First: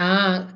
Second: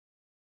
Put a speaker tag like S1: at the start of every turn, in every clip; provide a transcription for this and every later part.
S1: ஆ!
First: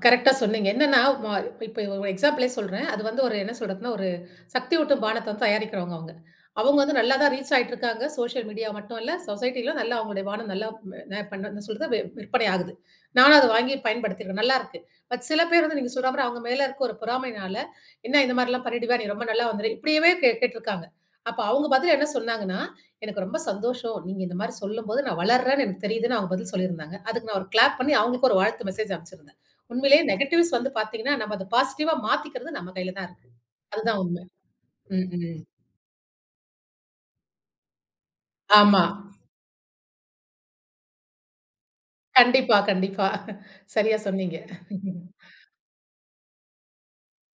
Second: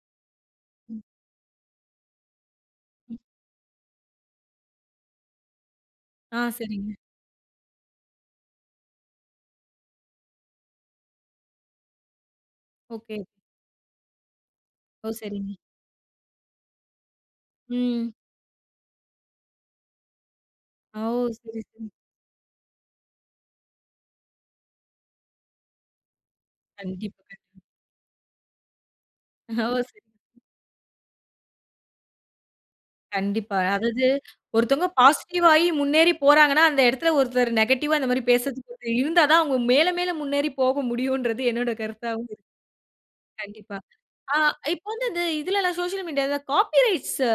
S1: கரெக்ட்டா சொன்னீங்க! என்னென்னா
S2: ம்.
S1: வ இப்ப, இப்ப ஒரு எக்ஸாம்பிளே சொல்றேன். அது
S2: ம்.
S1: வந்து ஒரு என்ன சொல்றதுன்னா, ஒரு சக்தியூட்டும் பானத்தைவந்து தயாரிக்கிறவுங்க அவுங்க.
S2: ஆ,
S1: அவுங்க
S2: சரிங்க!
S1: வந்து நல்லா தான் ரீச் ஆயிட்டு இருக்காங்க. சோஷியல் மீடியா மட்டும் இல்ல சொசைட்டிலும் நல்லா அவங்களுடைய பானம் நல்லா [unintelligible] பண்ண என்ன சொல்றது விற்பனை ஆகுது.
S2: ஒகே.
S1: நானும் அத வாங்கி பயன்படுத்தியிருக்கேன், நல்லாருக்கு.
S2: ஓ,
S1: பட், சில
S2: சரிங்க!
S1: பேர் வந்து நீங்க சொல்றமாரி அவுங்க மேலே இருக்க ஒரு பொறாமையினால,
S2: ம்.
S1: என்ன இந்த மாதிரிலாம் பண்ணிடுவியா? நீ ரொம்ப நல்ல வந்துருவியா இப்பிடியேவே கேட் கேட்டிருக்கிறாங்க.
S2: ஓ!
S1: அப்ப
S2: சரி,
S1: அவுங்க
S2: சரி.
S1: பதில் என்ன சொன்னாங்கனா, எனக்கு ரொம்ப சந்தோஷம். நீங்க இந்தமாரி சொல்லும் போது நான் வளருறேன்னு எனக்கு தெரியுதுன்னு அவுங்க பதில் சொல்லியிருந்தாங்க.
S2: கண்டிப்பா.
S1: அதுக்கு நான் ஒரு கிளாப் பண்ணி அவுங்ககளுக்கு ஒரு வாழ்த்து மெசேஜ் அனுப்பிச்சிருந்தேன்.
S2: ஓ, சரி.
S1: உண்மையிலேயே நெகட்டிவ்ஸ் வந்து பார்த்தீங்கனா, நம்ப அத பாசிட்டிவ்வா மாத்திக்கிறது நம்ம கையில தான் இருக்கு.
S2: கண்டிப்பா.
S1: அதுதான்
S2: அதாவது
S1: உண்ம.
S2: ஒருத்தவுங்க
S1: ம், ம்.
S2: பாசிட்டிவா ஆயி முன்னேறி போறாங்கன்னா, அந்த இடத்தில ஒருத்தர் நெகட்டிவா பேச [unintelligible]
S1: ஆமா.
S2: இருந்தா தான் அவுங்க மேல, மேல முன்னேறி போக முடியும்ன்றது என்னுடைய கருத்தாவும் இருக்கு.
S1: கண்டிப்பா, கண்டிப்பா.
S2: கண்டிப்பா!
S1: சரியா
S2: ஆ.
S1: சொன்னீங்க
S2: இப்ப வந்து இது இதுலலாம் சோசியல் மீடியாலலாம் காப்பி ரைட்ஸ் அ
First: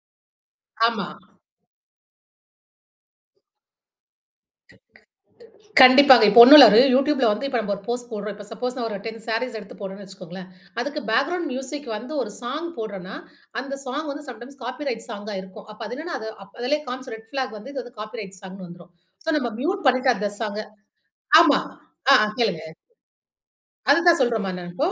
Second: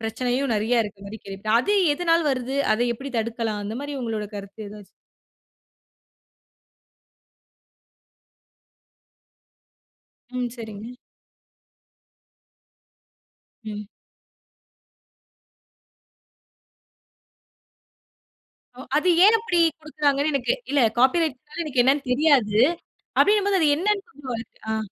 S2: பிரச்சனையும் நிறைய
S1: ஆமா.
S2: இருக்கிறமாரி கேள்விப்பட்டேன். அது எதனால் வருது? அத எப்பிடி தடுக்கலாம்? அந்தமாரி உங்களோட கருத்து எதாவது?
S1: கண்டிப்பாங்க. இப்ப 1 இல்ல ஒரு YouTube ல வந்து இப்ப நம்ம ஒரு போஸ்ட் போட்றோம். இப்ப சப்போஸ் ஒரு 10 சாரீஸ் எடுத்து போட்றேன்னு வச்சுகோங்களேன்!
S2: ம், சரிங்க.
S1: அதுக்கு பேக்கிரவுண்ட் மியூசிக் வந்து ஒரு சாங் போட்றன்னா, அந்த
S2: ம்.
S1: சாங் வந்து சம்டைம்ஸ் காப்பிரைட் சாங்கா இருக்கும். அப்ப அது என்னன்னா, அது அதிலேயே காண்பிச்சிரும். ரெட் ஃபிளாக் வந்து, இந்த இது காப்பிரைட் சாங்ன்னு
S2: ஓ!
S1: வந்திரும்.
S2: அது
S1: சோ,
S2: ஏன்
S1: நம்ம
S2: அப்பிடி
S1: மியூட் பண்ணிட்டு அந்த
S2: கொடுக்கிறாங்கன்னு எனக்கு
S1: சாங்க
S2: இல்ல காப்பி
S1: ஆமா!
S2: ரைட்னா எனக்கு என்னன்னு
S1: ஆ, ஆ
S2: தெரியாது.
S1: கேளுங்க.
S2: அப்பிடிங்கம்போது அது என்னன்னு
S1: அதுதான்
S2: [unintelligible]
S1: சொல்றேன்ம்மா!
S2: அ.
S1: நான் இப்போ.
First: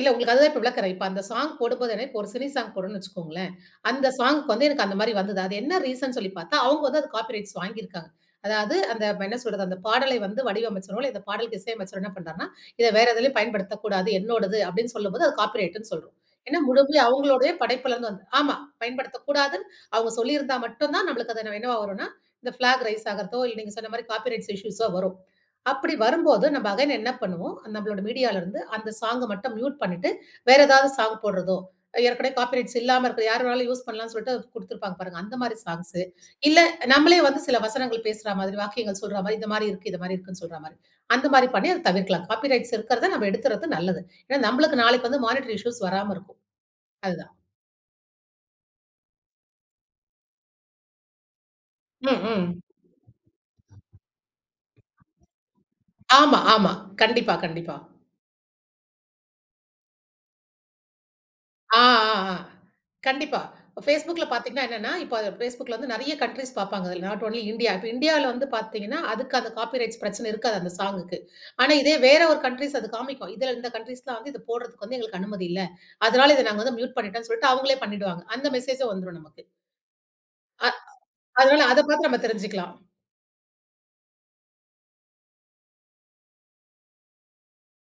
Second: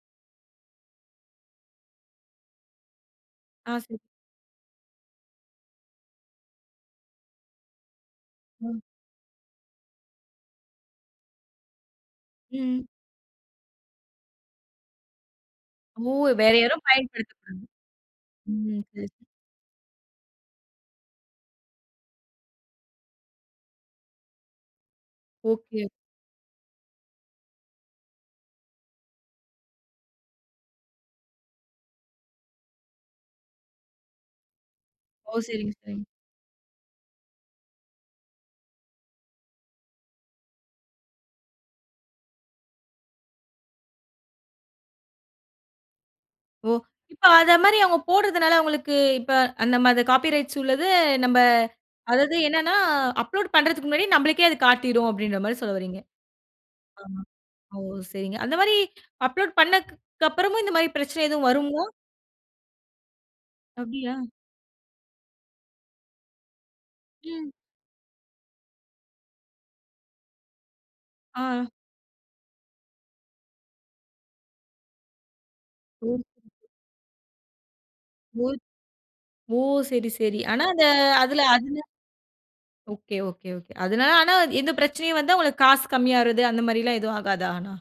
S1: இல்ல. உங்களுக்கு அதுதான் இப்ப விளக்குறேன். இப்ப அந்த சாங் போடும்போது [unintelligible] ஒரு சினி சாங் போடுறோன்னு வச்சுக்கோங்களேன்!
S2: ஆ, சொல்
S1: அந்த சாங்க்கு வந்து எனக்கு அந்தமாரி வந்தது. அது என்ன ரீசன்னு சொல்லி பார்த்தா, அவுங்க வந்து அது காப்பி ரைட்ஸ் வாங்கியிருக்காங்க. அதாவது
S2: ம்.
S1: அந்த என்ன சொல்றது, அந்த பாடலை வந்து வடிவமைச்சிரோம்ல. இந்த பாடலுக்கு இசையமைச்சவரு என்ன பண்றார்ன்னா,
S2: ம்.
S1: "இத வேற எதிலேயும் பயன்படுத்தக்கூடாது என்னோடது" அப்பிடின்னு சொல்லும்போது அது காப்பி ரைட்ன்னு
S2: ஓ!
S1: சொல்றோம்.
S2: வேற
S1: ஏன்னா
S2: யாரும்
S1: முழுமையா அவுங்களுடைய
S2: பயன்படுத்தக்கூடாது.
S1: படைப்பில இருந்து வந்த ஆமா.
S2: ம். சரி.
S1: பயன்படுத்தக்கூடாது. அவுங்க சொல்லியிருந்தா மட்டும் தான் நம்மளுக்கு அது என்னவா வருன்னா, இந்த ஃபிளாக் ரைஸ் ஆகுறதோ! இல்ல, நீங்க சொன்னமாரி காப்பி ரைட்ஸ் இஷ்யூஸ் ஓ வரும்.
S2: ஒகே!
S1: அப்பிடி வரும்போது நம்ம அகைன் என்ன பண்ணுவோம், நம்மளோட மீடியால இருந்து அந்த சாங்க மட்டும் மியூட் பண்ணிட்டு, வேற ஏதாவது சாங் போட்றதோ! ஏற்கனவே காப்பி ரைட்ஸ் இல்லாம இருக்கும் யாரு வேணாலும் யூஸ் பண்ணலாம் சொல்ட்டு அத கொடுத்திருப்பாங்க பாருங்க!
S2: ஓ!
S1: அந்தமாரி
S2: சரிங்க,
S1: சாங்ஸ்.
S2: சரிங்க.
S1: இல்ல நம்மளே வந்து சில வசனங்கள் பேசுறா மாதிரி, வாக்கியங்கள் சொல்ற மாதிரி, இந்தமாரி இருக்கு, இந்தமாரி இருக்குன்னு சொல்றமாரி. அந்தமாரி பண்ணி அத தவிர்க்கலாம். காப்பி ரைட்ஸ் இருக்கிறத நம்ம எடுத்துறது நல்லது. ஏன்னா, நம்மளுக்கு நாளைக்கு வந்து மானிட்டரி இஷ்யூஸ் வராம இருக்கும்.
S2: ஓ!
S1: அது
S2: இப்ப
S1: தான்.
S2: அதமாரி அவுங்க போடுறதுனால அவுங்களுக்கு இப்ப அந்தமாரி காப்பி ரைட்ஸ் உள்ளது நம்ப
S1: ம்,
S2: அதாது
S1: ம்.
S2: என்னன்னா, அப்லோட் பண்றதுக்கு முன்னாடி நம்மளுக்கே அது காட்டிரும் அப்பிடின்றமாரி சொல்ல வர்றீங்க!
S1: ஆமா, ஆமா.
S2: ஆமா.
S1: கண்டிப்பா, கண்டிப்பா.
S2: ஓ! சரிங்க அந்தமாரி அப்லோட் பண்ணதுக்கு அப்புறமும் இந்தமாரி பிரச்சனை எதுவும்
S1: ஆ,
S2: வருமோ?
S1: ஆ, ஆ, கண்டிப்பா.
S2: அப்பிடியா?
S1: Facebookல பார்த்தீங்கனா என்னனா, இப்ப அத Facebookல வந்து நிறைய கன்ட்ரீஸ் பார்ப்பாங்க. அதில் நாட் ஒன்லி
S2: ம்.
S1: இந்தியா இப்ப இந்தியால வந்து பார்த்தீங்கனா அதுக்கு அந்த காப்பி ரைட்ஸ் பிரச்சனை இருக்காது அந்த சாங்க்கு.
S2: ஆ.
S1: ஆனா, இதே வேற ஒரு கன்ட்ரீஸ் அது காண்பிக்கும். இதில இந்த கன்ட்ரீஸ்லாம் வந்து இத போட்றதுக்கு வந்து எங்களுக்கு அனுமதி இல்ல.
S2: ஓ!
S1: அதனால இதை நாங்க வந்து மியூட் பண்ணிட்டோன்னு சொல்லிட்டு அவுங்களே பண்ணிவிடுவாங்க.
S2: ஓ!
S1: அந்த மெசேஜூம் வந்துரும், நமக்கு.
S2: ஓ! சரி, சரி. ஆனா
S1: அ
S2: அத அதில,
S1: அதனால
S2: அதுல
S1: அத பார்த்து நம்ம தெரிஞ்சிக்கலாம்.
S2: ஒகே! ஒகே! ஒகே. அதனால ஆனா எந்த பிரச்சனையும் வந்தா உங்களுக்கு காசு கம்மி ஆகுறது அந்தமாரிலாம் எதுவும் ஆகாதா ஆனா?